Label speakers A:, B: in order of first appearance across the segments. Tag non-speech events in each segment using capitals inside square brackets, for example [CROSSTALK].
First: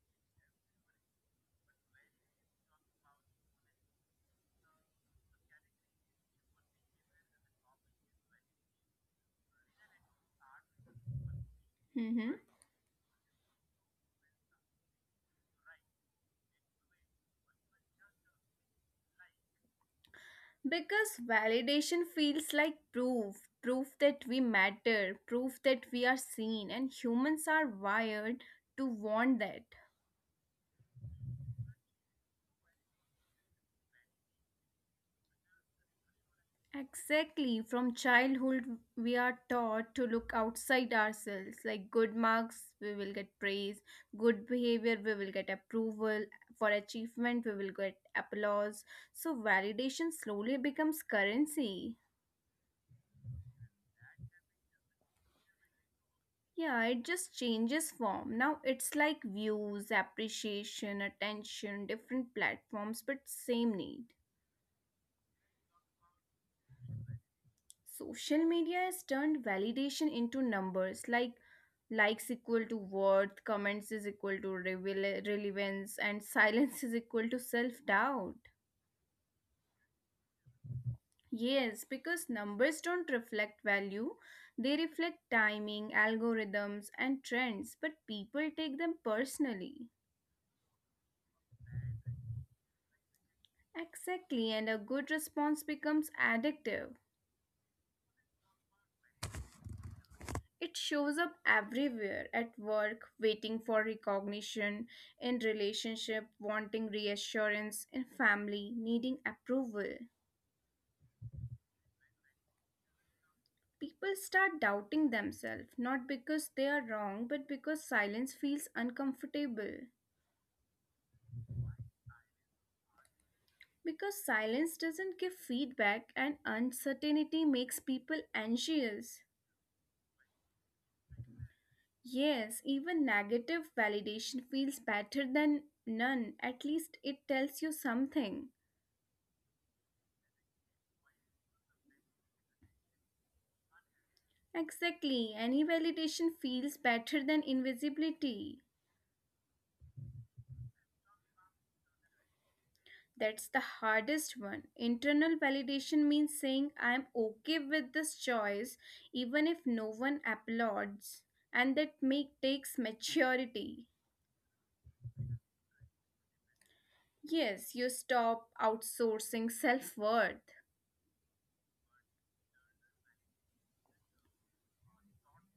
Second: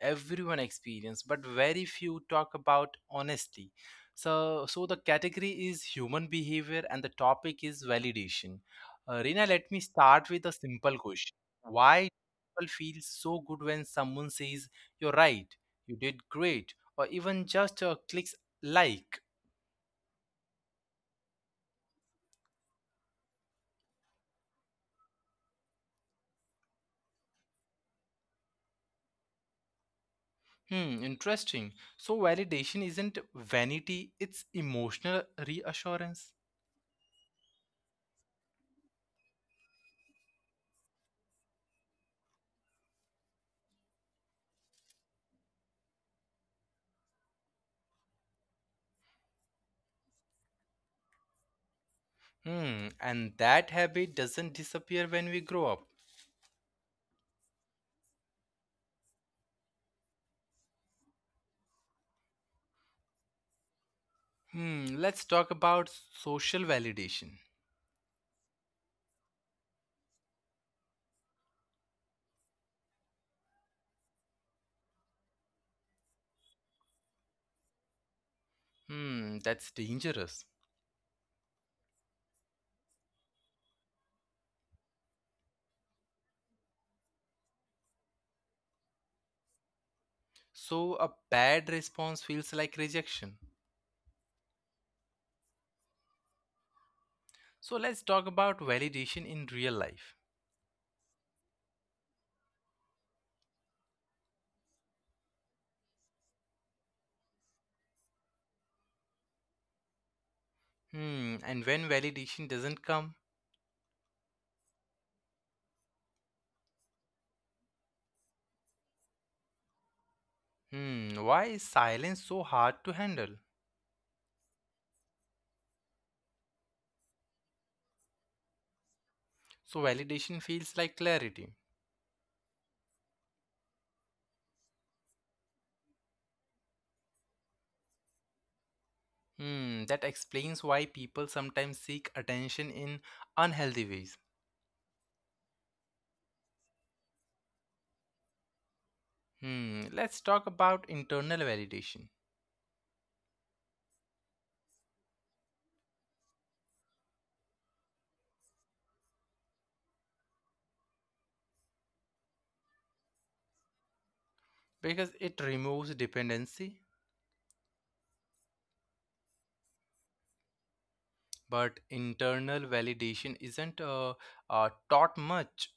A: everyone experiences, but very few talk about honestly. So the category is human behavior, and the topic is validation. Rina, let me start with a simple question: Why do
B: Mhm.
A: people feel so good when someone says you're right, you did great, or even just clicks like?
B: Because validation feels like proof, proof that we matter, proof that we are seen, and humans are wired to want that.
A: Hmm, interesting. So validation isn't vanity, it's emotional reassurance.
B: Exactly, from childhood, we are taught to look outside ourselves. Like good marks, we will get praise, good behavior, we will get approval, for achievement, we will get applause. So, validation slowly becomes currency.
A: Hmm, and that habit doesn't disappear when we grow up.
B: Yeah, it just changes form. Now it's like views, appreciation, attention, different platforms, but same need.
A: Hmm, let's talk about social validation.
B: Social media has turned validation into numbers like likes equal to worth, comments is equal to relevance, and [LAUGHS] silence is equal to self doubt.
A: Hmm, that's dangerous.
B: Yes, because numbers don't reflect value, they reflect timing, algorithms, and trends, but people take them personally.
A: So a bad response feels like rejection.
B: Exactly, and a good response becomes addictive.
A: So let's talk about validation in real life.
B: It shows up everywhere at work, waiting for recognition, in relationship, wanting reassurance, in family, needing approval.
A: Hmm, and when validation doesn't come,
B: People start doubting themselves, not because they are wrong, but because silence feels uncomfortable.
A: hmm, why is silence so hard to handle?
B: Because silence doesn't give feedback, and uncertainty makes people anxious.
A: So validation feels like clarity.
B: Yes, even negative validation feels better than none. At least it tells you something.
A: Hmm, that explains why people sometimes seek attention in unhealthy ways.
B: Exactly, any validation feels better than invisibility.
A: Hmm, let's talk about internal validation
B: That's the hardest one. Internal validation means saying I'm okay with this choice even if no one applauds. And that make takes maturity.
A: because it removes dependency,
B: Yes, you stop outsourcing self-worth
A: but internal validation isn't taught much,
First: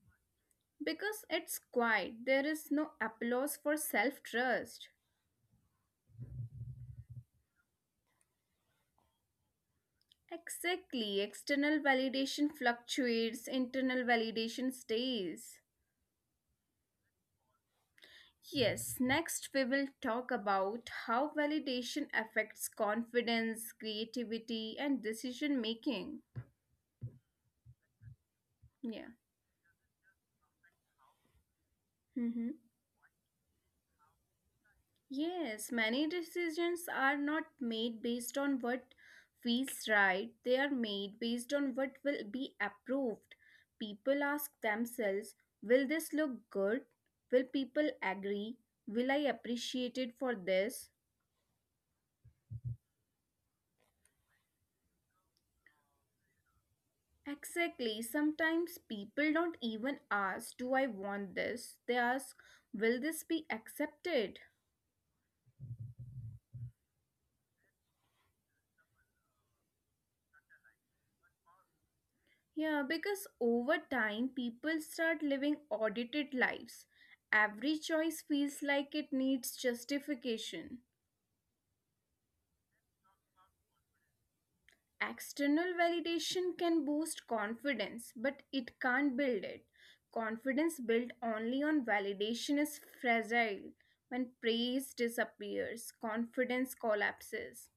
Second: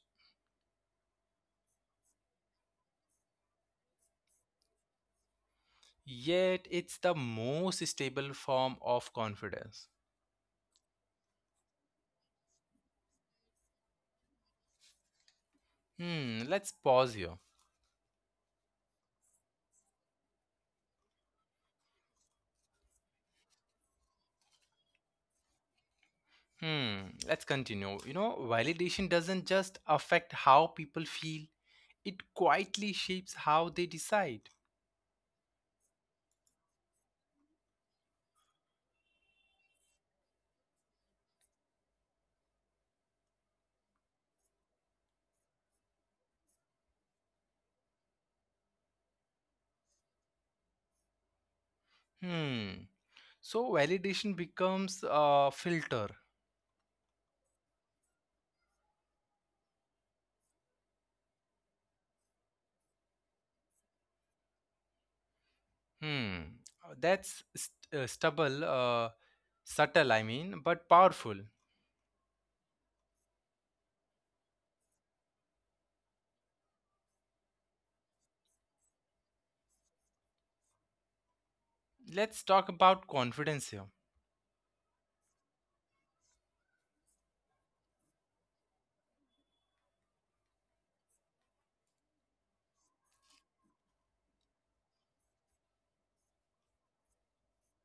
B: because it's quiet. There is no applause for self-trust.
A: yet it's the most stable form of confidence.
B: Exactly. External validation fluctuates, internal validation stays.
A: Hmm, let's pause here.
B: Yes, next we will talk about how validation affects confidence, creativity, and decision making.
A: Hmm, let's continue. You know,
B: Yeah.
A: validation doesn't just affect how people feel, it
B: Mm-hmm.
A: quietly shapes how they decide.
B: Yes, many decisions are not made based on what feels right, they are made based on what will be approved. People ask themselves, will this look good? Will people agree? Will I appreciate it for this?
A: Hmm. So validation becomes a filter.
B: Exactly. Sometimes people don't even ask, do I want this? They ask, will this be accepted?
A: Hmm. That's subtle, but powerful.
B: Yeah, because over time, people start living audited lives. Every choice feels like it needs justification.
A: Let's talk about confidence here.
B: External validation can boost confidence, but it can't build it. Confidence built only on validation is fragile. When praise disappears, confidence collapses.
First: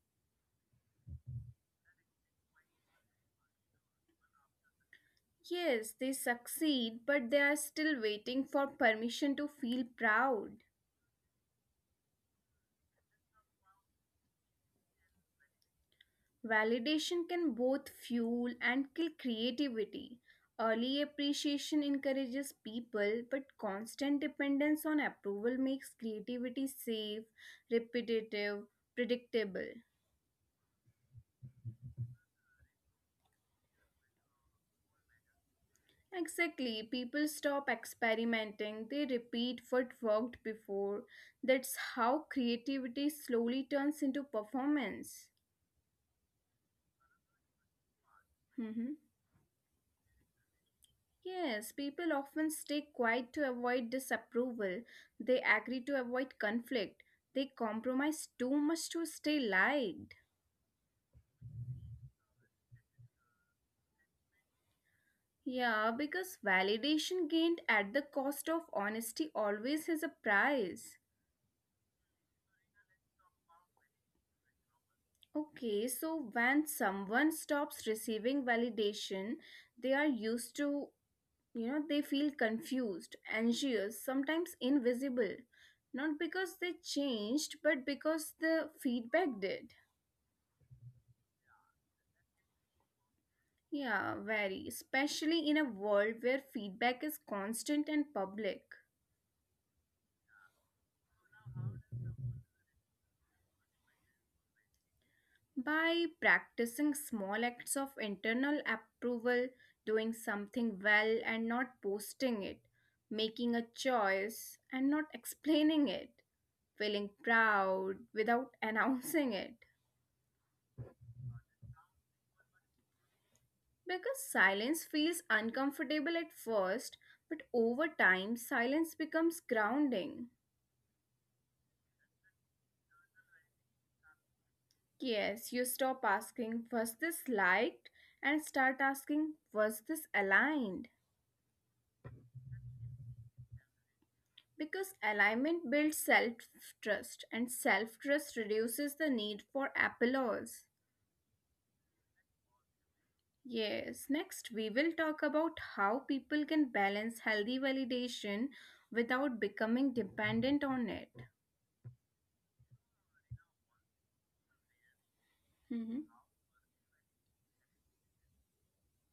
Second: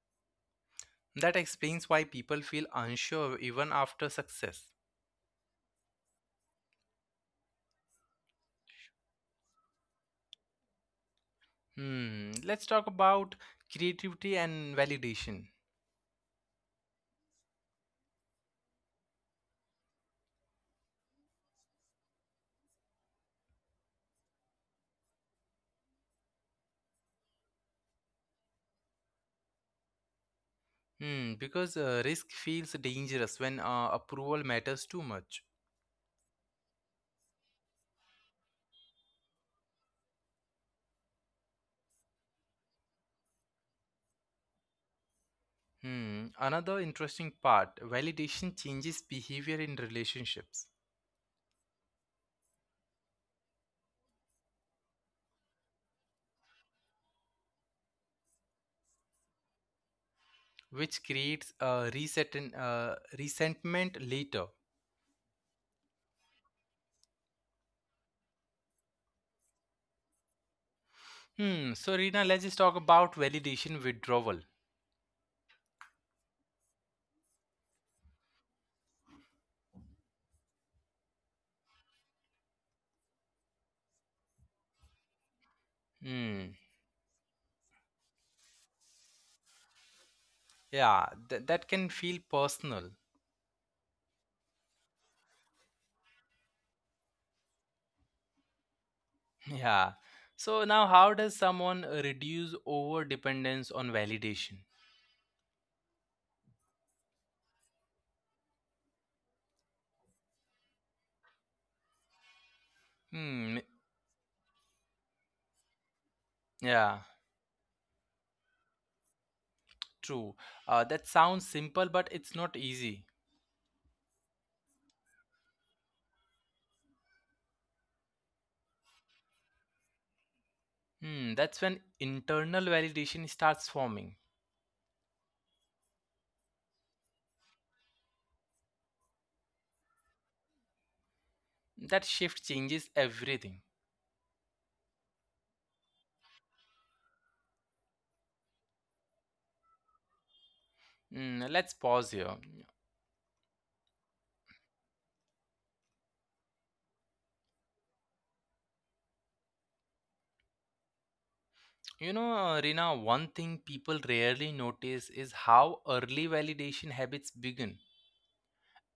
A: That explains why people feel unsure even after success.
B: Yes, they succeed, but they are still waiting for permission to feel proud.
A: Hmm. Let's talk about creativity and validation.
B: Validation can both fuel and kill creativity. Early appreciation encourages people, but constant dependence on approval makes creativity safe, repetitive, predictable.
A: Hmm. Because risk feels dangerous when approval matters too much.
B: Exactly, people stop experimenting, they repeat what worked before. That's how creativity slowly turns into performance.
A: Hmm. Another interesting part validation
B: Mhm.
A: changes behavior in relationships
B: Yes, people often stay quiet to avoid disapproval. They agree to avoid conflict. They compromise too much to stay liked.
A: which creates a reset and resentment later.
B: Yeah, because validation gained at the cost of honesty always has a price.
A: Hmm. So, Rina, let's just talk about validation withdrawal.
B: Okay, so when someone stops receiving validation, they are used to, they feel confused, anxious, sometimes invisible. Not
A: Hmm.
B: because they changed, but because the feedback did.
A: Yeah, that can feel personal.
B: Yeah, very, especially in a world where feedback is constant and public.
A: [LAUGHS] Yeah. So now, how does someone reduce over dependence on validation?
B: By practicing small acts of internal approval, doing something well and not posting it, making a
A: Hmm.
B: choice and not [LAUGHS] explaining it, feeling
A: Yeah.
B: proud without [LAUGHS] announcing it.
A: True. That sounds simple, but it's not easy.
B: Because silence feels uncomfortable at first, but over time, silence becomes grounding.
A: Hmm. That's when internal validation starts forming.
B: Yes, you stop asking, was this liked? And start asking, was this aligned?
A: That shift changes everything.
B: Because alignment builds self trust, and self trust reduces the need for applause.
A: Mm, let's pause here.
B: Yes, next we will talk about how people can balance healthy validation without becoming dependent on it.
A: You know, Rina, one thing people rarely notice is
B: Mm-hmm.
A: how early validation habits begin.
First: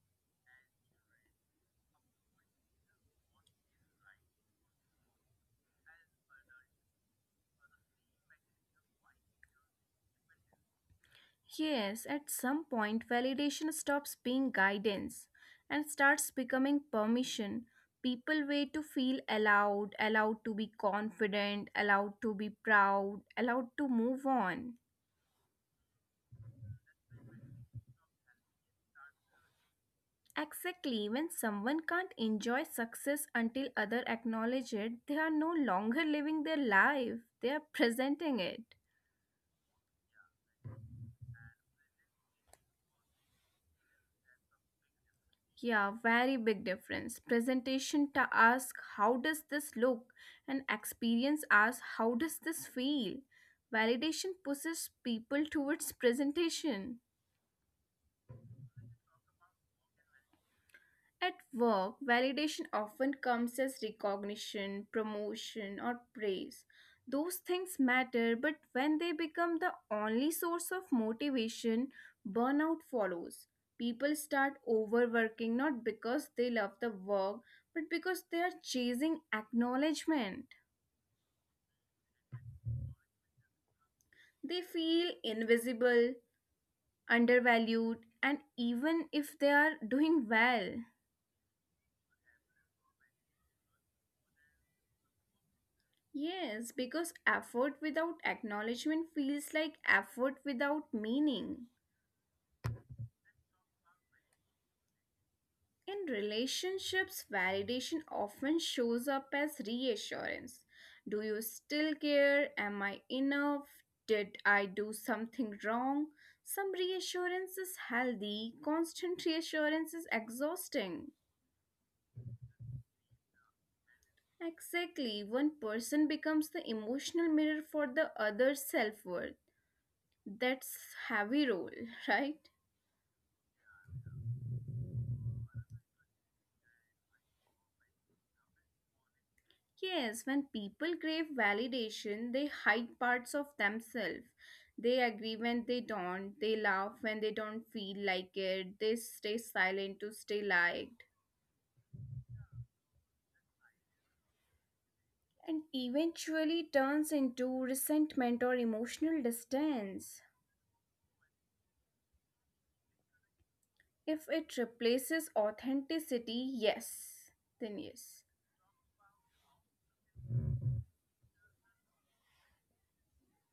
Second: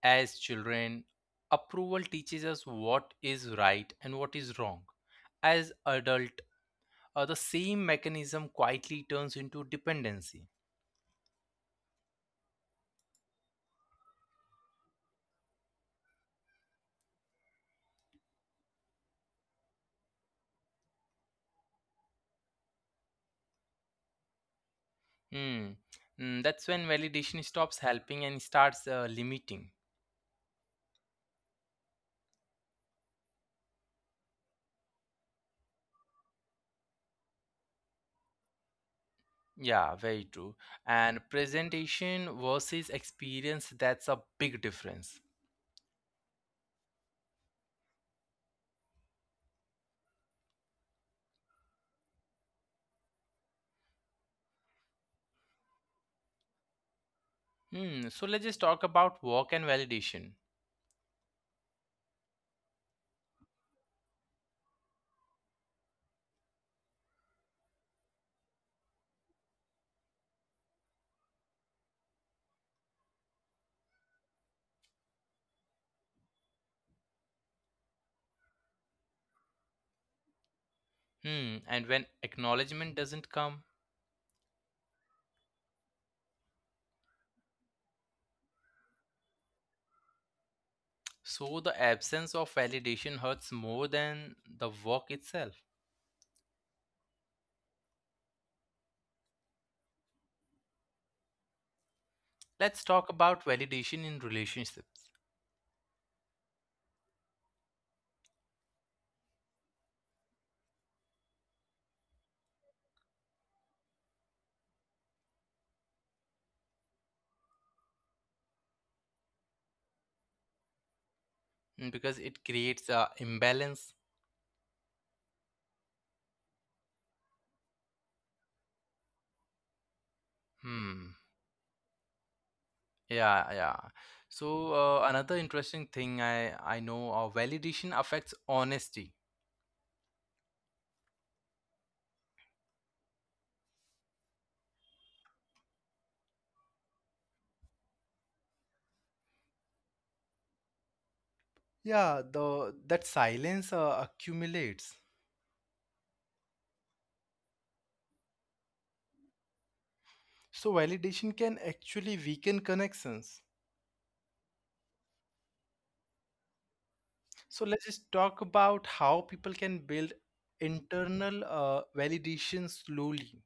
A: As children, approval teaches us what is right and what is wrong. As adult, the same mechanism quietly turns into dependency.
B: Yes, at some point, validation stops being guidance and starts becoming permission. People wait to feel allowed, allowed to be confident, allowed to be proud, allowed to move on.
A: Hmm. Mm, that's when validation stops helping and starts limiting.
B: Exactly, when someone can't enjoy success until others acknowledge it, they are no longer living their life, they are presenting it.
A: Yeah, very true. And presentation versus experience, that's a big difference.
B: Yeah, very big difference. Presentation to ask how does this look and experience asks how does this feel. Validation pushes people towards presentation.
A: Hmm, so let's just talk about work and validation.
B: At work, validation often comes as recognition, promotion, or praise. Those things matter, but when they become the only source of motivation, burnout follows. People start overworking not because they love the work, but because they are chasing acknowledgement.
A: Hmm, and when acknowledgement doesn't come,
B: They feel invisible, undervalued, and even if they are doing well.
A: so the absence of validation hurts more than the work itself.
B: Yes, because effort without acknowledgement feels like effort without meaning.
A: Let's talk about validation in relationships.
B: In relationships, validation often shows up as reassurance. Do you still care? Am I enough? Did I do something wrong? Some reassurance is healthy, constant reassurance is exhausting.
A: Mm, because it creates a imbalance.
B: Exactly, one person becomes the emotional mirror for the other's self worth. That's
A: Hmm.
B: heavy role, [LAUGHS] right?
A: Yeah, yeah. So another interesting thing I know validation affects honesty.
B: Yes, when people crave validation, they hide parts of themselves. They agree when they don't, they laugh when they don't feel like it, they stay silent to stay liked,
A: Yeah, the that silence accumulates.
B: and eventually turns into resentment or emotional distance.
A: So validation can actually weaken connections.
B: If it replaces authenticity, yes, then
A: So let's just
B: yes.
A: talk about how people can build internal validation slowly.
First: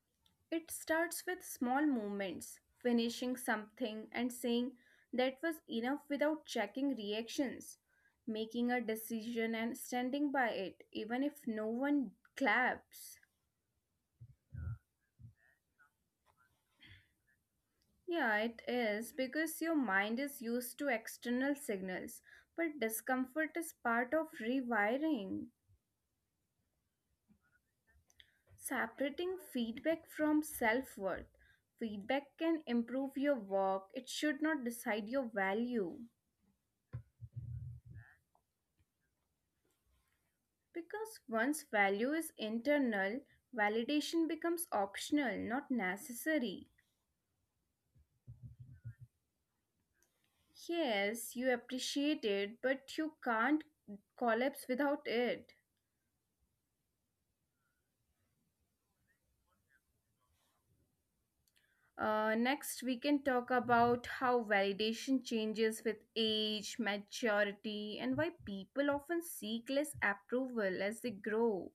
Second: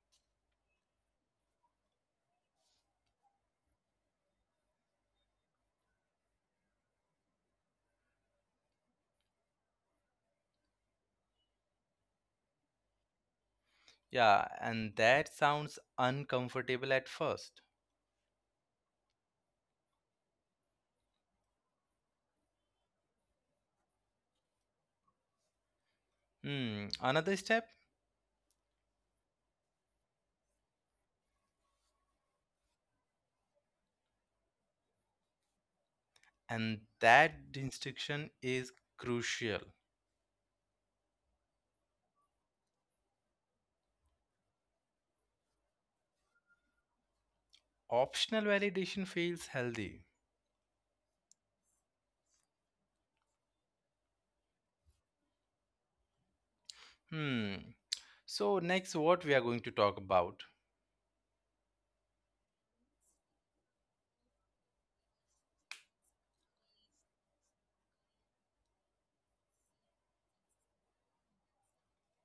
B: It starts with small movements, finishing something and saying that was enough without checking reactions, making a decision and standing by it, even if no one claps.
A: Yeah, and that sounds uncomfortable at first.
B: Yeah, it is because your mind is used to external signals, but discomfort is part of rewiring.
A: Hmm, another step,
B: Separating feedback from self worth. Feedback can improve your work, it should not decide your value.
A: and that distinction is crucial.
B: Because once value is internal, validation becomes optional, not necessary.
A: Optional validation feels healthy.
B: Yes, you appreciate it, but you can't collapse without it.
A: Hmm. So next, what we are going to talk about?
B: Next, we can talk about how validation changes with age, maturity, and why people often seek less approval as they grow.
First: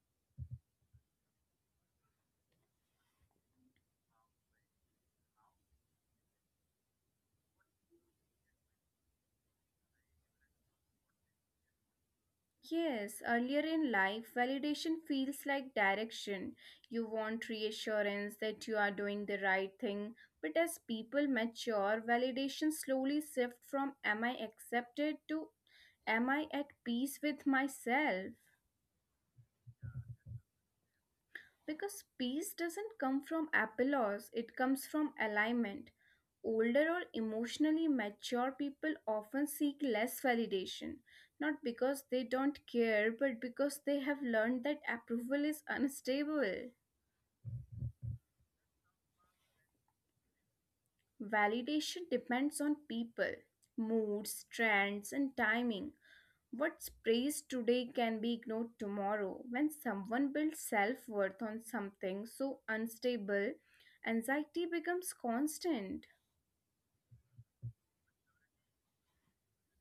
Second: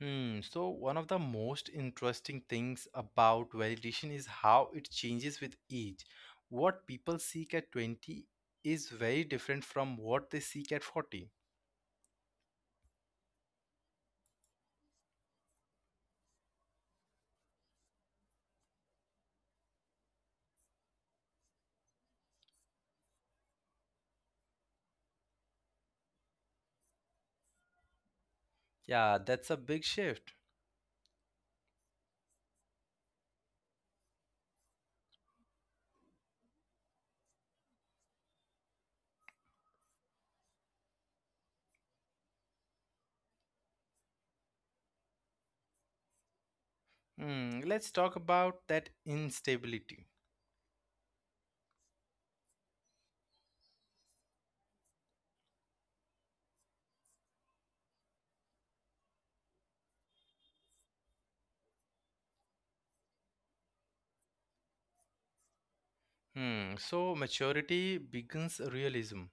A: Hmm. So one of the most interesting things about validation is how it changes with age. What people seek at 20 is very different from what they seek at 40.
B: Yes, earlier in life, validation feels like direction. You want reassurance that you are doing the right thing. But as people mature, validation slowly shifts from am I accepted to am I at peace with myself?
A: Yeah, that's a big shift.
B: Because peace doesn't come from applause, it comes from alignment. Older or emotionally mature people often seek less validation, not because they don't care, but because they have learned that approval is unstable.
A: Hmm. Let's talk about that instability.
B: Validation depends on people, moods, trends, and timing. What's praised today can be ignored tomorrow. When someone builds self worth on something so unstable, anxiety becomes constant.
A: Hmm. So maturity begins realism,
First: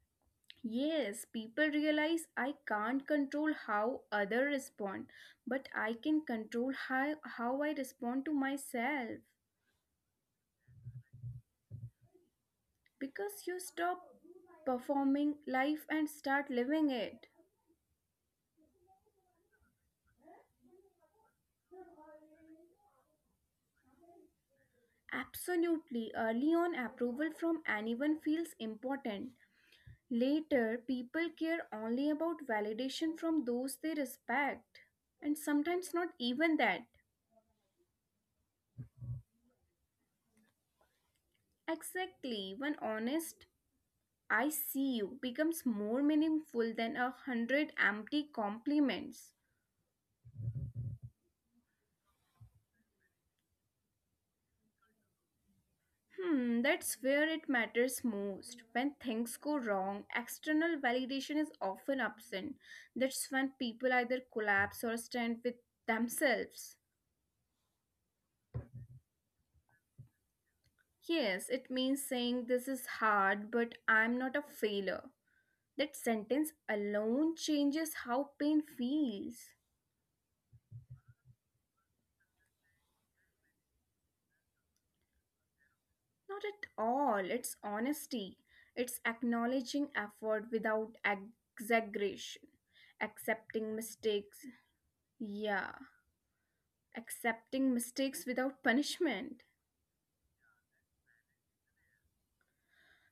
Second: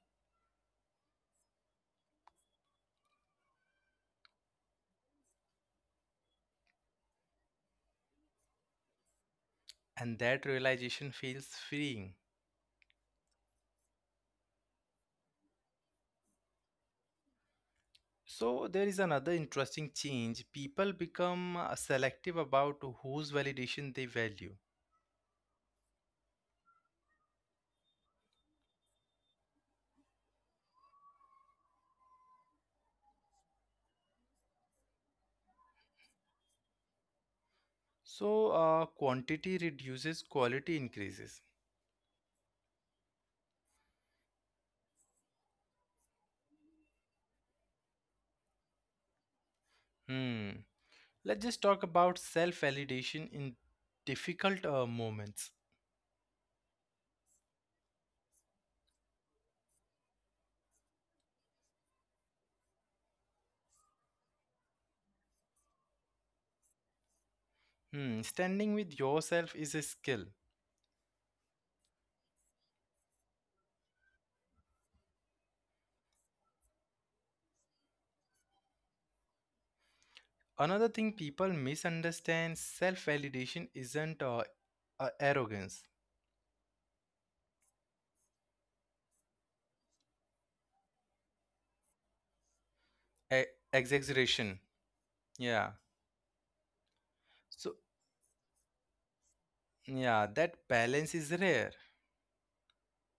B: Yes, people realize I can't control how others respond, but I can control how I respond to myself.
A: and that realization feels freeing.
B: Because you stop performing life and start living it.
A: So there is another interesting change. People become selective about whose validation they value.
B: Absolutely, early on, approval from anyone feels important. Later, people care only about validation from those they respect, and sometimes not even that.
A: So, quantity reduces, quality increases.
B: Exactly, when honest, I see you becomes more meaningful than a hundred empty compliments.
A: Hmm. Let's just talk about self validation in difficult moments.
B: Hmm, that's where it matters most. When things go wrong, external validation is often absent. That's when people either collapse or stand with themselves.
A: Hmm. Standing with yourself is a skill.
B: Yes, it means saying this is hard, but I'm not a failure. That sentence alone changes how pain feels.
A: Another thing people misunderstand self validation isn't arrogance,
B: Not at all. It's honesty. It's acknowledging effort without exaggeration.
A: e-
B: Accepting mistakes.
A: exaggeration. Yeah.
B: Yeah.
A: So,
B: Accepting mistakes without punishment.
A: yeah, that balance is rare.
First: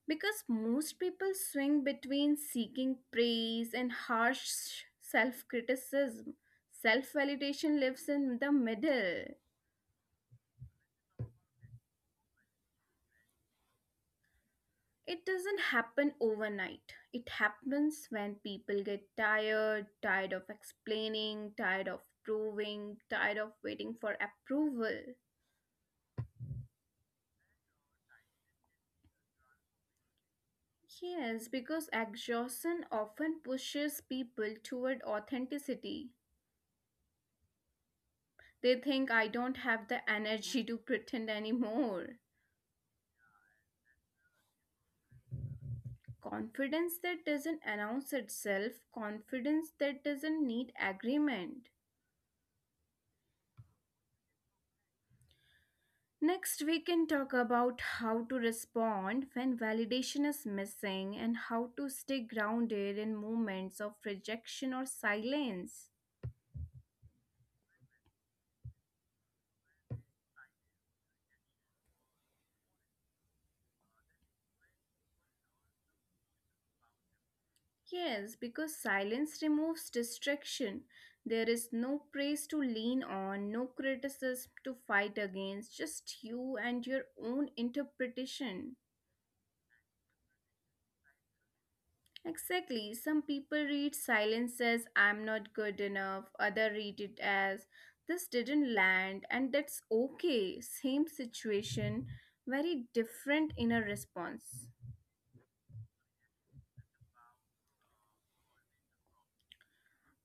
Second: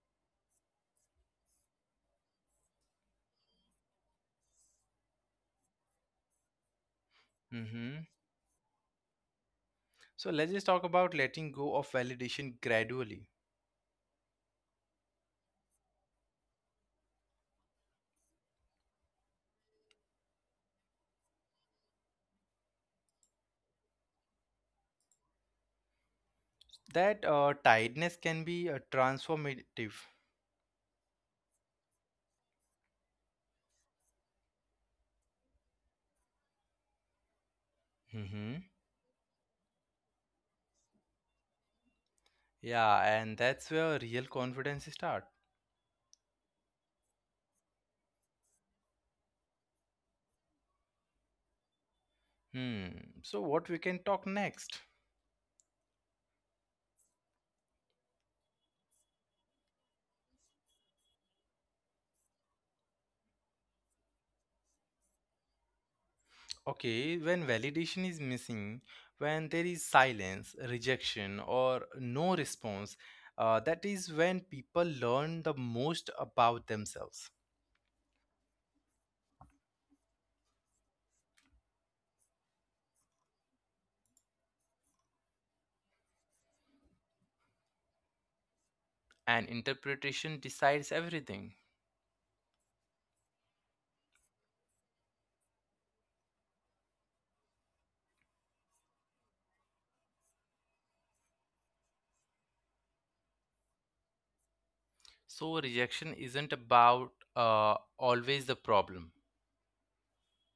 B: Because most people swing between seeking praise and harsh self criticism. Self validation
A: Mm-hmm.
B: lives in the middle.
A: So, let's just talk about letting go of validation gradually.
B: It doesn't happen overnight. It happens when people get tired, tired of explaining, tired of proving, tired of waiting for approval.
A: That tiredness can be transformative.
B: Yes, because exhaustion often pushes people toward authenticity.
A: Hmm.
B: They think I don't have the energy to pretend anymore.
A: Yeah, and that's where real confidence start.
B: Confidence that doesn't announce itself, confidence that doesn't need agreement.
A: Hmm. So what we can talk next?
B: Next, we can talk about how to respond when validation is missing and how to stay grounded in moments of rejection or silence.
A: Okay, when validation is missing, when there is silence, rejection, or no response, that is when people learn the most about themselves.
B: Yes, because silence removes distraction. There is no praise to lean on, no criticism to fight against, just you and your own interpretation.
A: And interpretation decides everything.
B: Exactly. Some people read silence as I'm not good enough, other read it as this didn't land, and that's okay. Same situation, very different inner response.
A: So rejection isn't about always the problem.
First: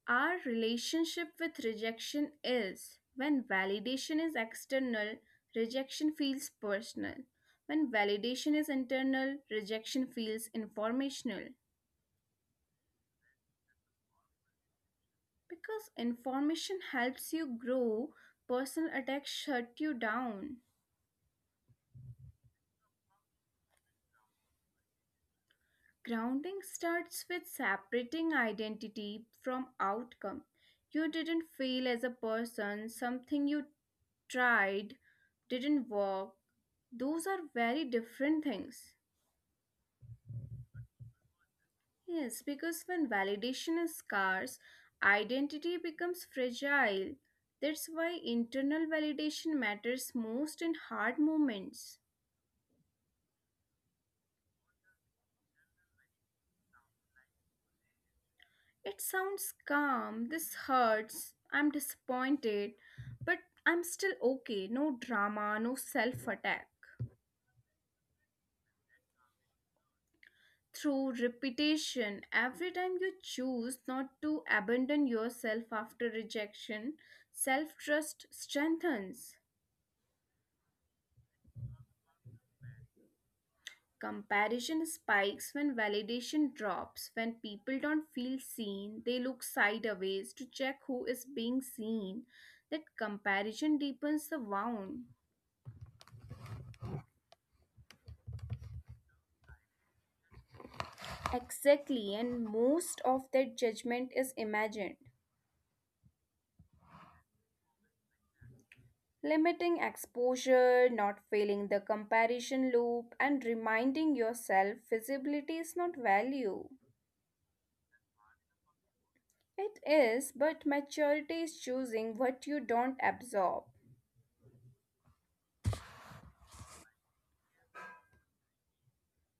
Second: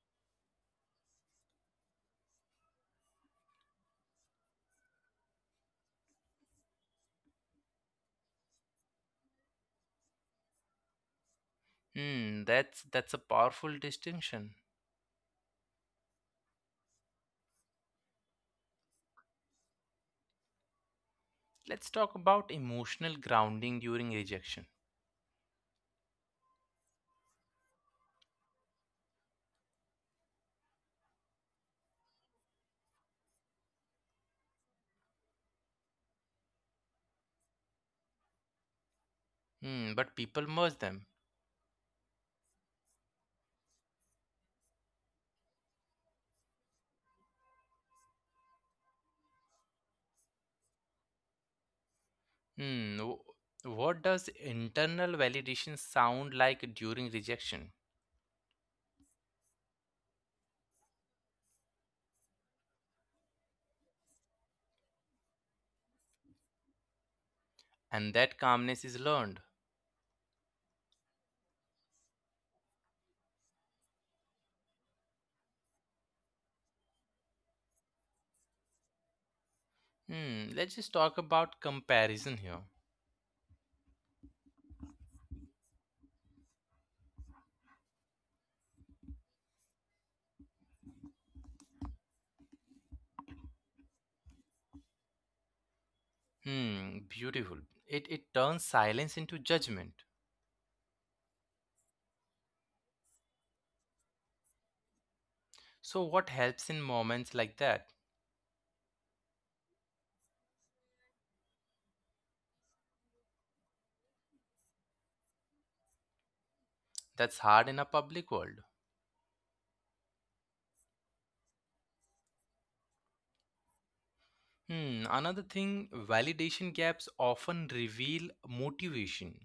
B: Our relationship with rejection is when validation is external, rejection feels personal. When validation is internal, rejection feels informational.
A: Hmm. That's a powerful distinction.
B: Because information helps you grow, personal attacks shut you down.
A: Let's talk about emotional grounding during rejection.
B: Grounding starts with separating identity from outcome. You didn't fail as a person, something you tried didn't work. Those are very different things.
A: Hmm, but people merge them.
B: Yes, because when validation is scarce, identity becomes fragile. That's why internal validation matters most in hard moments.
A: Hmm, what does internal validation sound like during rejection?
B: It sounds calm. This hurts. I'm disappointed. But I'm still okay. No drama, no self attack.
A: And that calmness is learned.
B: Through repetition, every time you choose not to abandon yourself after rejection, self trust strengthens.
A: Hmm, let's just talk about comparison here.
B: Comparison spikes when validation drops, when people don't feel seen, they look sideways to check who is being seen. That comparison deepens the wound.
A: Hmm, beautiful. It turns silence into judgment.
B: Exactly, and most of that judgment is imagined.
A: So what helps in moments like that?
B: Limiting exposure, not failing the comparison loop, and reminding yourself visibility is not value.
A: That's hard in a public world.
B: It is, but maturity is choosing what you don't absorb.
A: Hmm, another thing, validation gaps often reveal motivation.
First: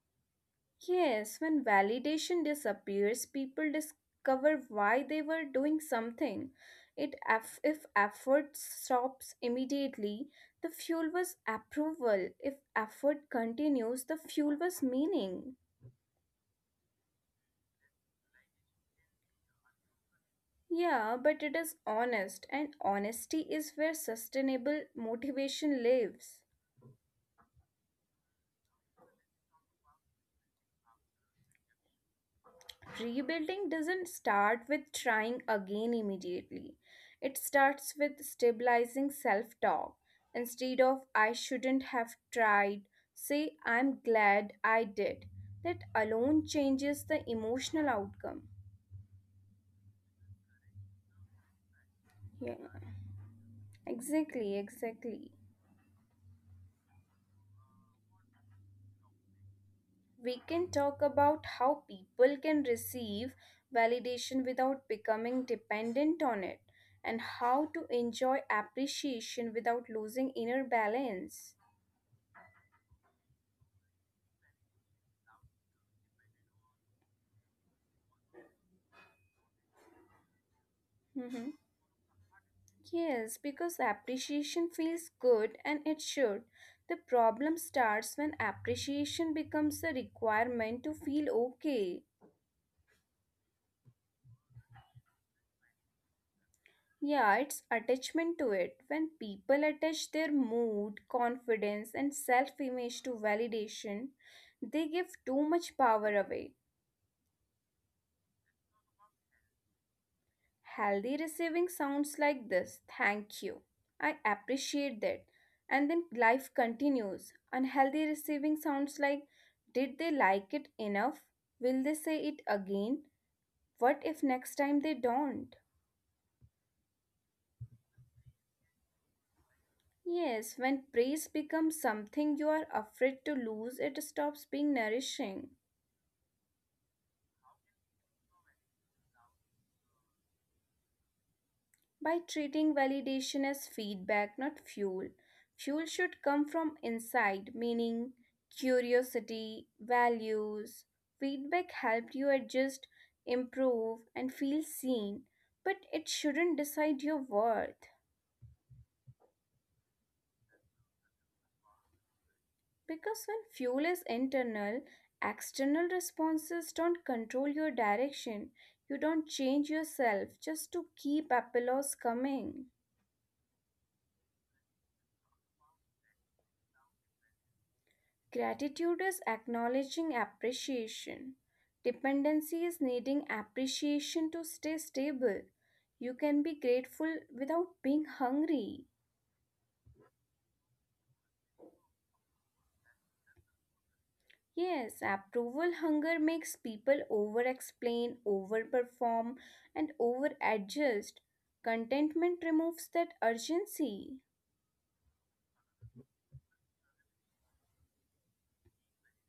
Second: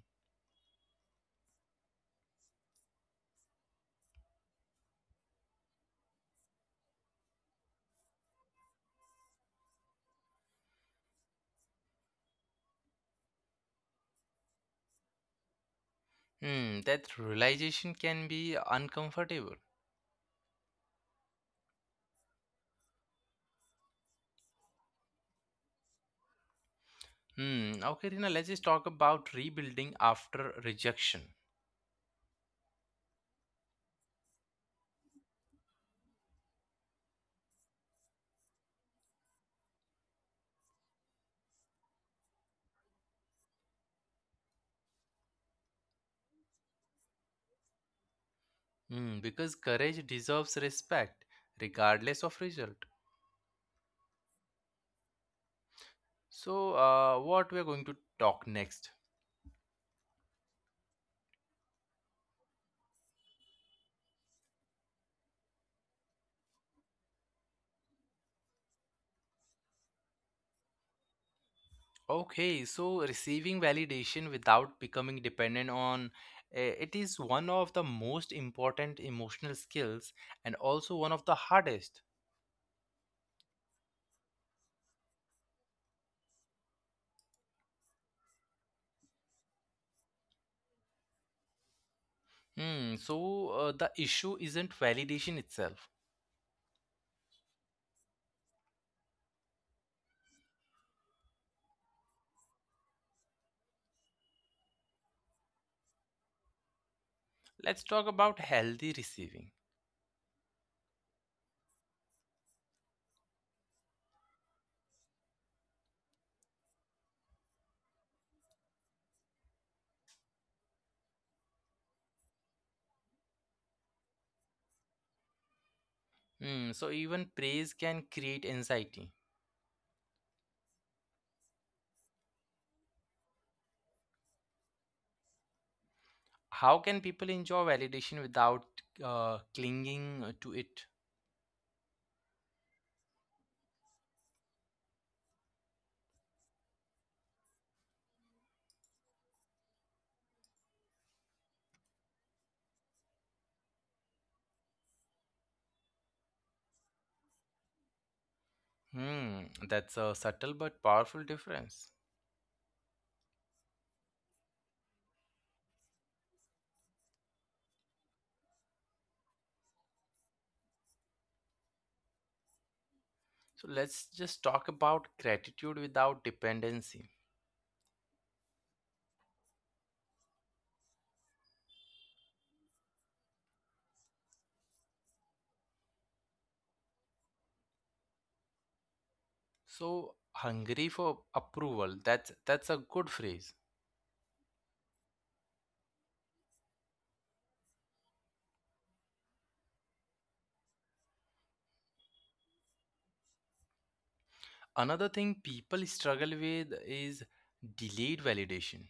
B: Yes, when validation disappears, people discover why they were doing something. If effort stops immediately, the fuel was approval. If effort continues, the fuel was meaning.
A: Hmm, that realization can be uncomfortable.
B: Yeah, but it is honest, and honesty is where sustainable motivation lives.
A: Hmm. Okay, Rina, let's just talk about rebuilding after rejection.
B: Rebuilding doesn't start with trying again immediately. It starts with stabilizing self talk. Instead of I shouldn't have tried, say I'm glad I did. That alone changes the emotional outcome.
A: Hmm. Because courage deserves respect, regardless of
B: Yeah,
A: result.
B: exactly, exactly.
A: So, what we're going to talk next?
B: We can talk about how people can receive validation without becoming dependent on it and how to enjoy appreciation without losing inner balance.
A: Okay, so receiving validation without becoming dependent on it is one of the most important emotional skills and also one of the
B: Mm-hmm.
A: hardest.
B: Yes, because appreciation feels good and it should. The problem starts when appreciation becomes a requirement to feel okay.
A: Hmm. So, the issue isn't validation itself.
B: Yeah, it's attachment to it. When people attach their mood, confidence, and self image to validation, they give too much power away.
A: Let's talk about healthy receiving.
B: Healthy receiving sounds like this thank you. I appreciate that. And then life continues. Unhealthy receiving sounds like did they like it enough? Will they say it again? What if next time they don't?
A: Hmm, so even praise can create anxiety.
B: Yes, when praise becomes something you are afraid to lose, it stops being nourishing.
A: How can people enjoy validation without clinging to it?
B: By treating validation as feedback, not fuel. Fuel should come from inside, meaning curiosity, values. Feedback helped you adjust, improve, and feel seen, but it shouldn't decide your worth.
A: Hmm, that's a subtle but powerful difference.
B: Because when fuel is internal, external responses don't control your direction. You don't change yourself just to keep applause coming.
A: So let's just talk about gratitude without dependency.
B: Gratitude is acknowledging appreciation. Dependency is needing appreciation to stay stable. You can be grateful without being hungry.
A: So hungry for approval. That's a good phrase.
B: Yes, approval hunger makes people over explain, overperform, and over adjust. Contentment removes that urgency.
A: Another thing people struggle with is delayed validation.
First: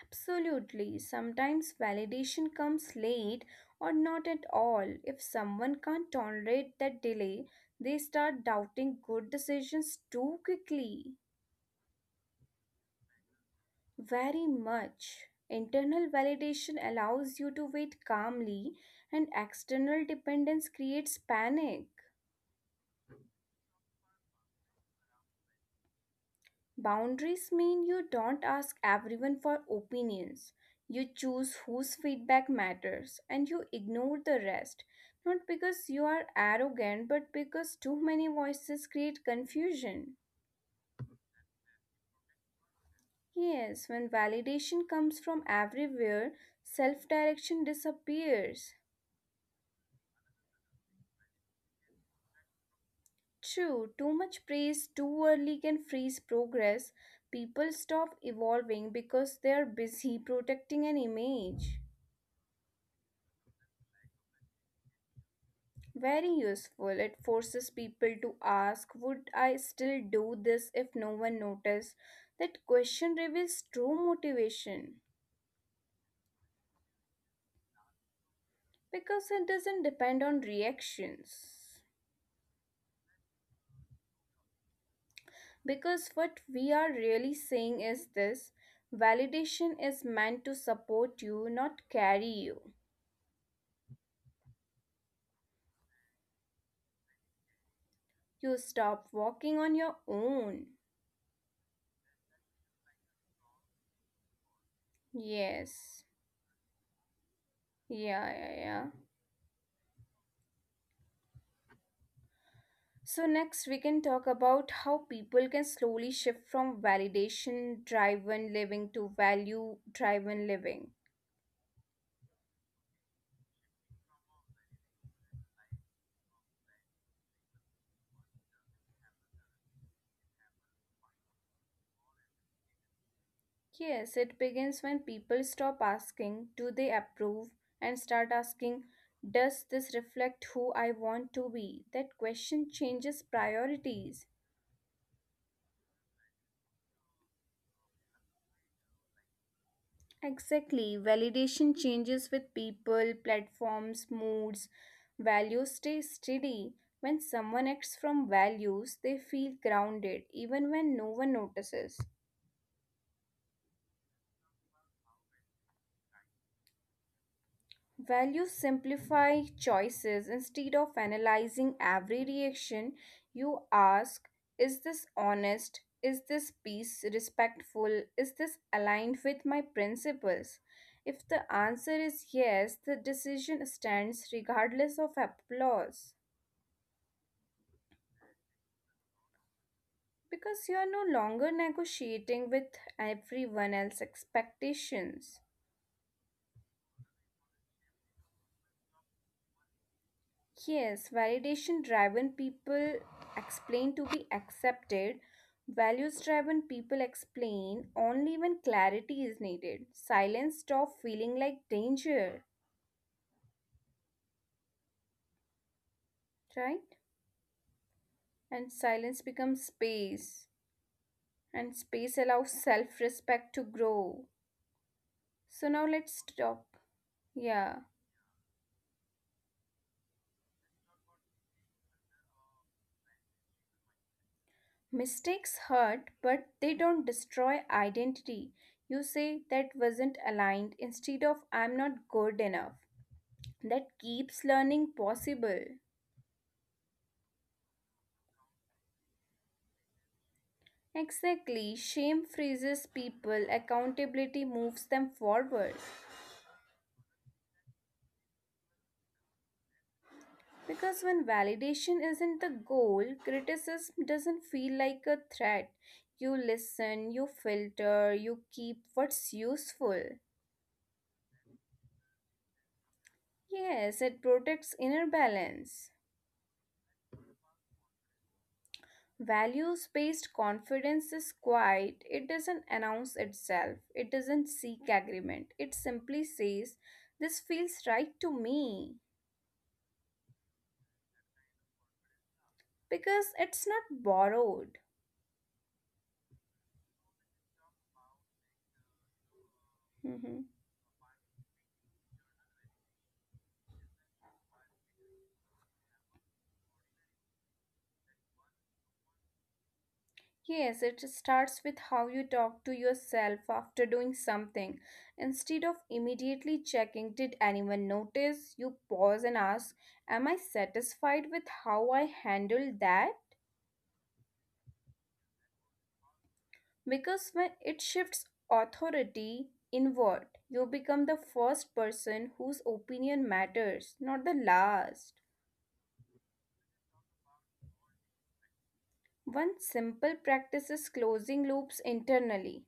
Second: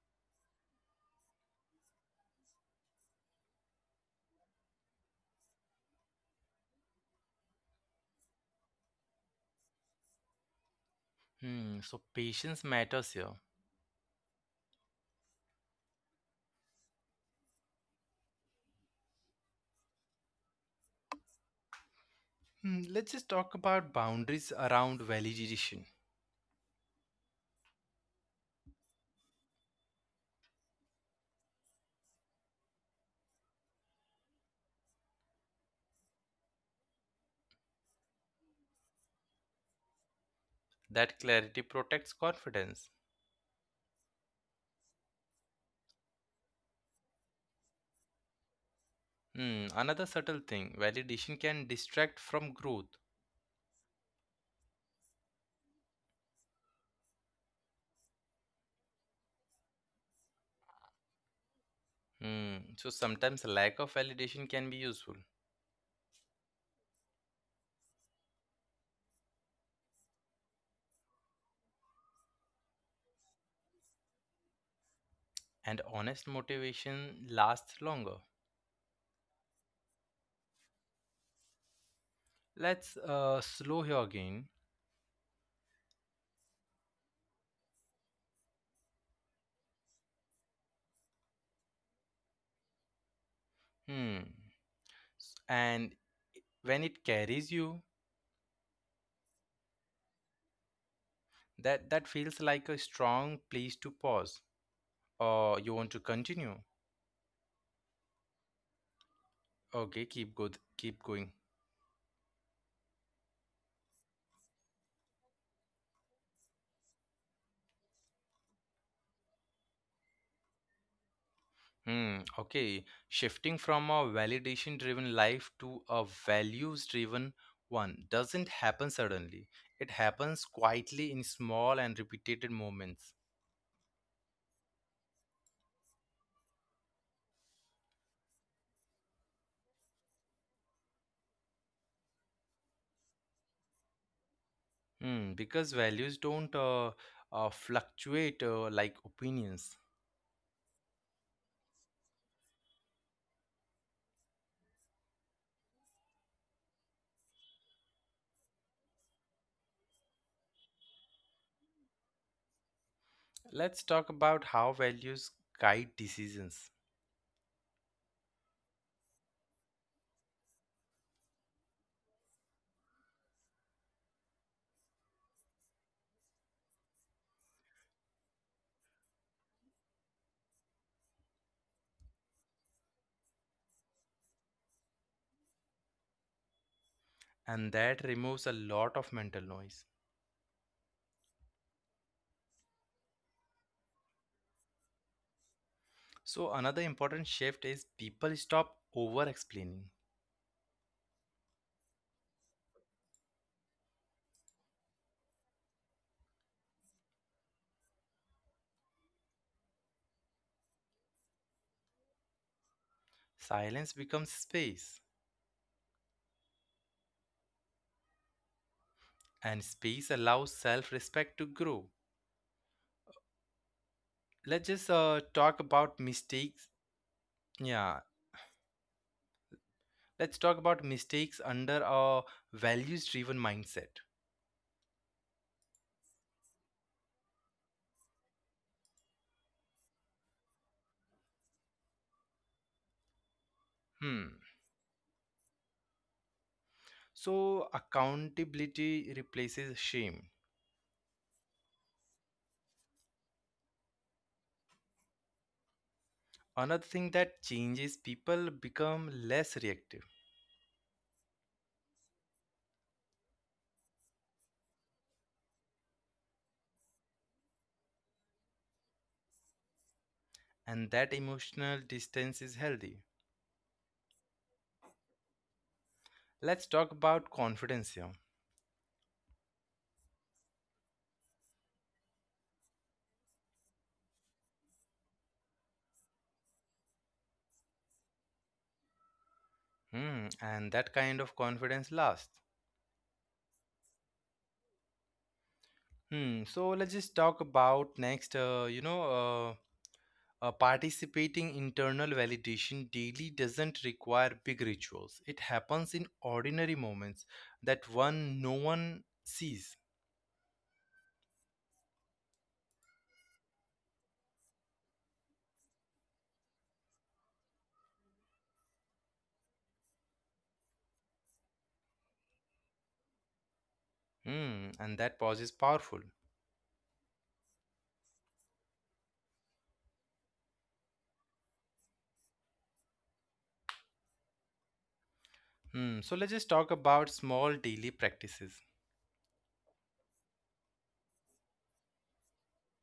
B: Absolutely. Sometimes validation comes late or not at all. If someone can't tolerate that delay, they start doubting good decisions too quickly.
A: Hmm, so patience matters here.
B: Very much. Internal validation allows you to wait calmly, and external dependence creates panic.
A: Hmm, let's just talk about boundaries around validation.
B: Boundaries mean you don't ask everyone for opinions. You choose whose feedback matters and you ignore the rest. Not because you are arrogant, but because too many voices create confusion.
A: That clarity protects confidence.
B: Yes, when validation comes from everywhere, self direction disappears.
A: Hmm, another subtle thing validation can distract from growth.
B: True, too much praise too early can freeze progress. People stop evolving because they are busy [LAUGHS] protecting an image.
A: Hmm, so sometimes lack of validation can be useful,
B: Very useful. It forces people to ask, would I still do this if no one noticed? That question reveals true motivation
A: and honest motivation lasts longer.
B: because it doesn't depend on reactions.
A: Let's slow here again.
B: Because what we are really saying is this validation is meant to support you, not carry you.
A: Hmm, and when it carries you,
B: You stop walking on your own.
A: that feels like a strong place to pause or you want to
B: Yes.
A: continue.
B: Yeah.
A: Okay, keep going.
B: So, next we can talk about how people can slowly shift from validation driven living to value driven living.
A: Hmm, okay. Shifting from a validation driven life to a values driven one doesn't happen suddenly. It happens quietly in small and repeated moments.
B: Yes, it begins when people stop asking, do they approve? And start asking, does this reflect who I want to be? That question changes priorities.
A: Hmm, because values don't fluctuate like opinions.
B: Exactly. Validation changes with people, platforms, moods. Values stay steady. When someone acts from values, they feel grounded, even when no one notices.
A: Let's talk about how values guide decisions,
B: Values simplify choices instead of analyzing every reaction. You ask, is this honest? Is this peace respectful? Is this aligned with my principles? If the answer is yes, the decision stands regardless of applause
A: and that removes a lot of mental noise.
B: because you are no longer negotiating with everyone else's expectations.
A: So, another important shift is people stop over explaining.
B: Yes, validation driven people explain to be accepted. Values driven people explain only when clarity is needed. Silence stop feeling like danger,
A: Silence becomes space
B: right? And silence
A: and
B: becomes
A: space allows
B: space,
A: self-respect to grow.
B: and space allows self respect to grow.
A: Let's just talk about
B: So now let's
A: mistakes.
B: stop.
A: Yeah,
B: Yeah.
A: let's talk about mistakes under a values-driven mindset.
B: Mistakes hurt, but they don't destroy identity. You say that wasn't aligned instead of I'm not good enough. That
A: Hmm.
B: keeps learning possible.
A: So accountability replaces shame.
B: Exactly, shame freezes people, accountability moves them forward.
A: Another thing that changes people become less reactive,
B: Because when validation isn't the goal, criticism doesn't feel like a threat. You listen, you filter, you keep what's useful.
A: and that emotional distance is healthy.
B: Yes, it protects inner balance.
A: Let's talk about confidence here.
B: Values based confidence is quiet, it doesn't announce itself, it doesn't seek agreement, it simply says, this feels right to me
A: Hmm. And that kind of confidence lasts.
B: because it's not borrowed.
A: Hmm. So let's just talk about next.
B: Mhm.
A: Participating internal validation daily doesn't require big rituals. It happens in ordinary moments that one no one sees.
B: Yes, it starts with how you talk to yourself after doing something. Instead of immediately checking, did anyone notice? You pause and ask, am I satisfied with how I handled that?
A: Hmm, and that pause is powerful.
B: Because when it shifts authority inward, you become the first person whose opinion matters, not the last.
A: Hmm, so let's just talk about small daily practices.
B: One simple practice is closing loops internally.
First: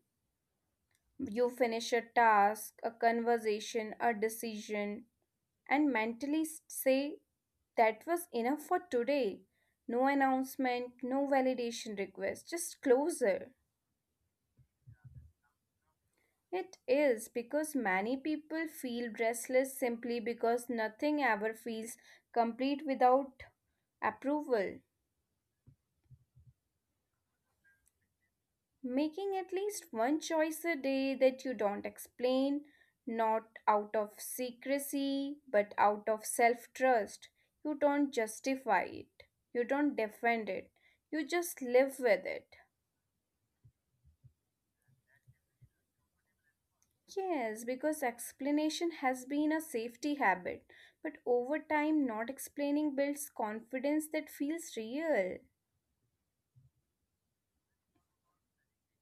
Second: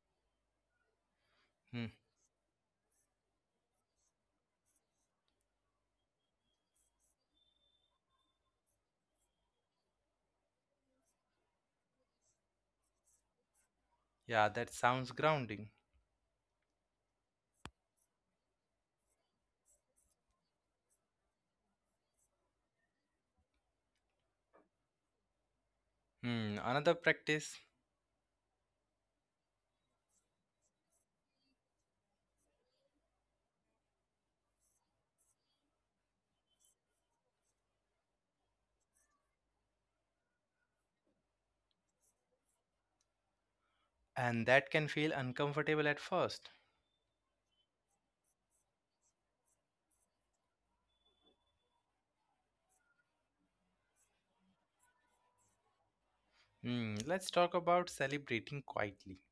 B: You
A: Hmm,
B: finish a task, a conversation, a decision, and mentally say, that was enough for today. No announcement, no validation request, just closer.
A: yeah, that sounds grounding.
B: It is because many people feel restless simply because nothing ever feels complete without approval.
A: Hmm, another practice,
B: Making at least one choice a day that you don't explain, not out of secrecy, but out of self trust. You don't justify it, you don't defend it, you just live with it.
A: and that can feel uncomfortable at first.
B: Yes, because explanation has been a safety habit, but over time, not explaining builds confidence that feels real.
A: Hmm, let's talk about celebrating quietly.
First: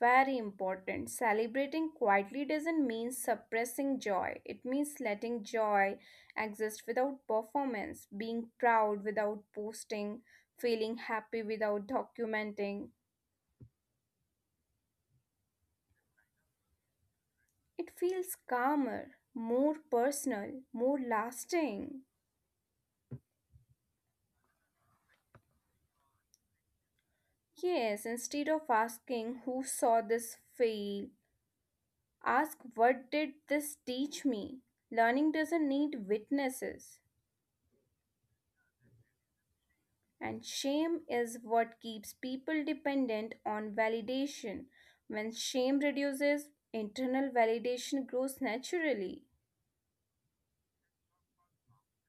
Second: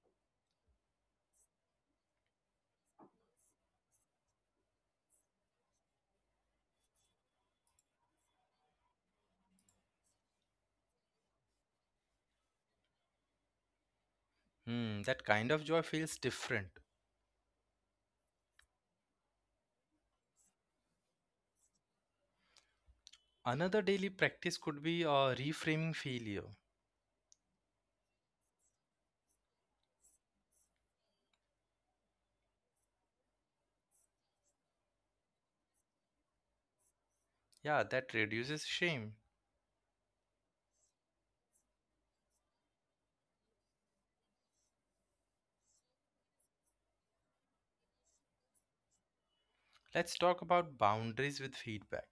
B: Very important. Celebrating quietly doesn't mean suppressing joy, it means letting joy exist without performance, being proud without posting, feeling happy without documenting.
A: Hmm, that kind of joy feels different.
B: It feels calmer, more personal, more lasting.
A: Another daily practice could be reframing failure.
B: Yes, instead of asking who saw this fail, ask what did this teach me? Learning doesn't need witnesses.
A: Yeah, that reduces shame.
B: And shame is what keeps people dependent on validation. When shame reduces, internal validation grows naturally.
A: Let's talk about boundaries with feedback,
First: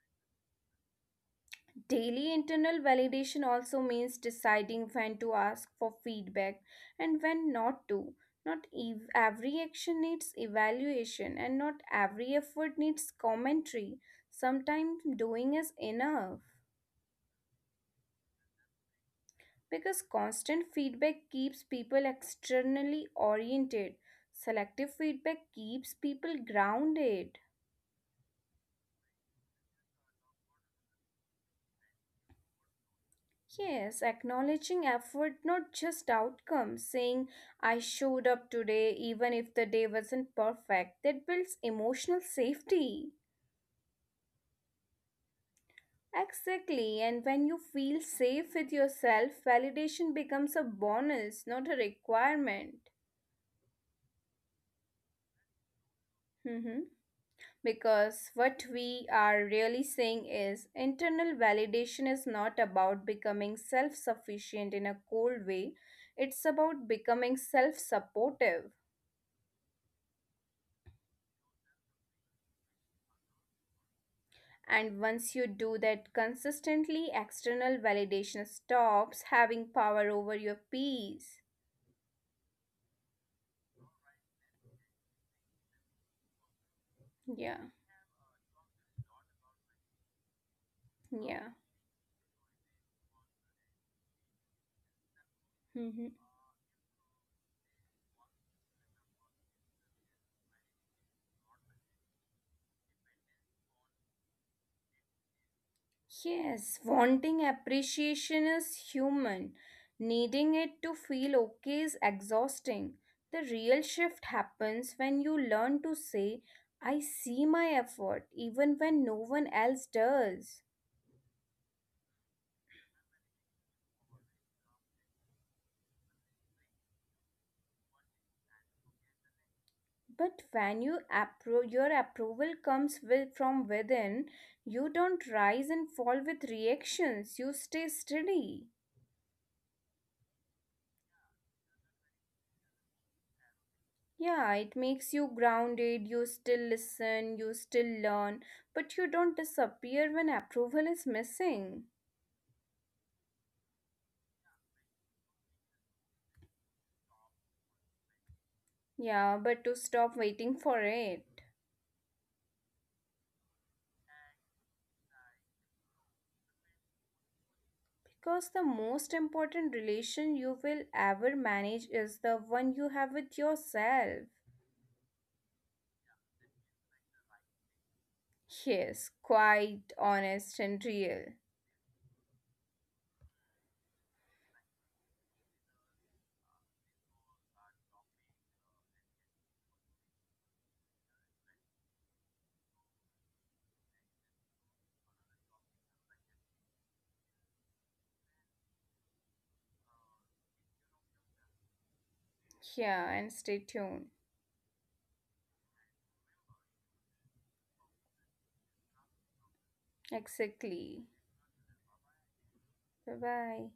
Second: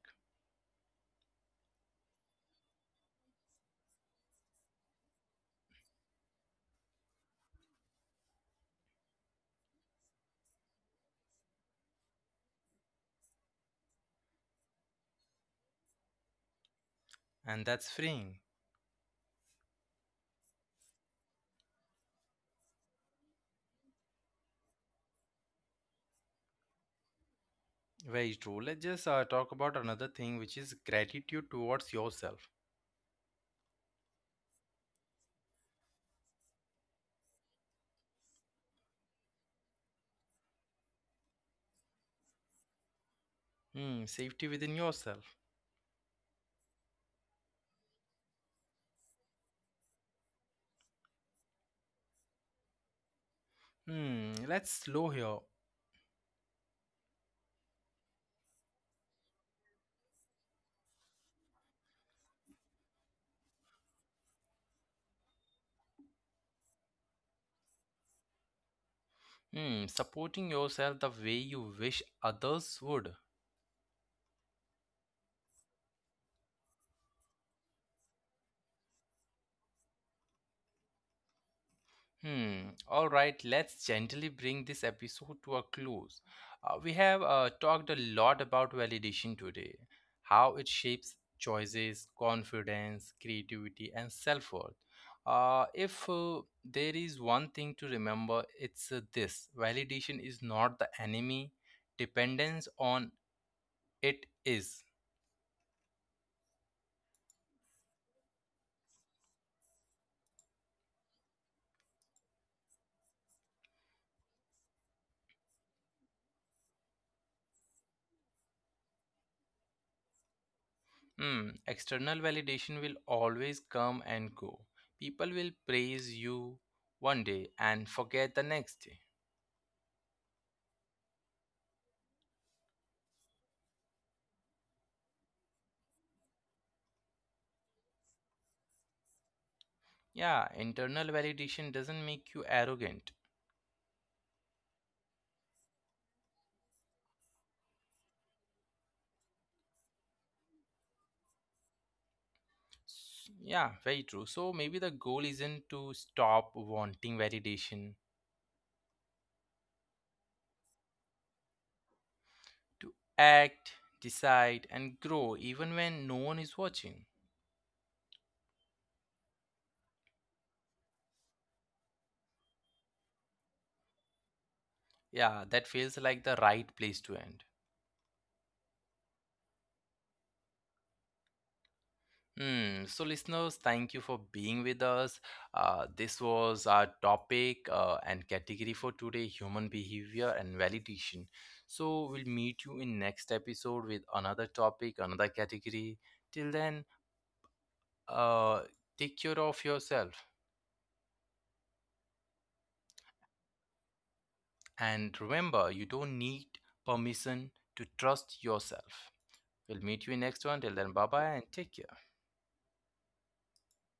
B: Daily internal validation also means deciding when to ask for feedback and when not to. Not every action needs evaluation, and not every effort needs commentary. Sometimes doing is enough.
A: and that's freeing.
B: Because constant feedback keeps people externally oriented, selective feedback keeps people grounded.
A: Very true. Let's just talk about another thing, which is gratitude towards yourself.
B: Yes, acknowledging effort, not just outcomes, saying I showed up today even if the day wasn't perfect, that builds emotional safety.
A: Hmm, safety within yourself.
B: Exactly, and when you feel safe with yourself, validation becomes a bonus, not a requirement.
A: Hmm, let's slow here.
B: Mhm. Because what we are really saying is internal validation is not about becoming self sufficient in a cold way, it's about becoming self supportive.
A: Hmm, supporting yourself the way you wish others would.
B: And once you do that consistently, external validation stops having power over your peace.
A: Hmm. All right, let's gently bring this episode to a close. We have talked a
B: Yeah,
A: lot about validation today, how it shapes
B: yeah.
A: choices, confidence, creativity, and self worth. If
B: Hmm.
A: there is one thing to remember, it's this validation is not the enemy, dependence on it is.
B: Yes, wanting appreciation is human. Needing it to feel okay is exhausting. The real shift happens when you learn to say, I see my effort, even when no one else does.
A: Hmm, external validation will always come and go. People will praise you one day and forget the next day.
B: But when you your approval comes with, from within, you don't rise and fall with reactions, you stay steady.
A: Yeah, internal validation doesn't make you arrogant.
B: Yeah, it makes you grounded, you still listen, you still learn, but you don't disappear when approval is missing.
A: Yeah, very true. So maybe the goal isn't to stop wanting validation,
B: Yeah, but to stop waiting for it.
A: to act, decide, and grow even when no one is watching.
B: Because the most important relation you will ever manage is the one you have with yourself.
A: Yeah, that feels like the right place to end.
B: Yes, quite honest and real.
A: Hmm. So, listeners, thank you for being with us. This was our topic and category for today human behavior and validation. So, we'll meet you in next episode with another topic, another category. Till then, uh, take care of yourself.
B: Yeah, and stay tuned.
A: And remember, you don't need permission to trust yourself. We'll meet you in next one. Till then, bye bye
B: Exactly.
A: and take care.
B: Bye bye.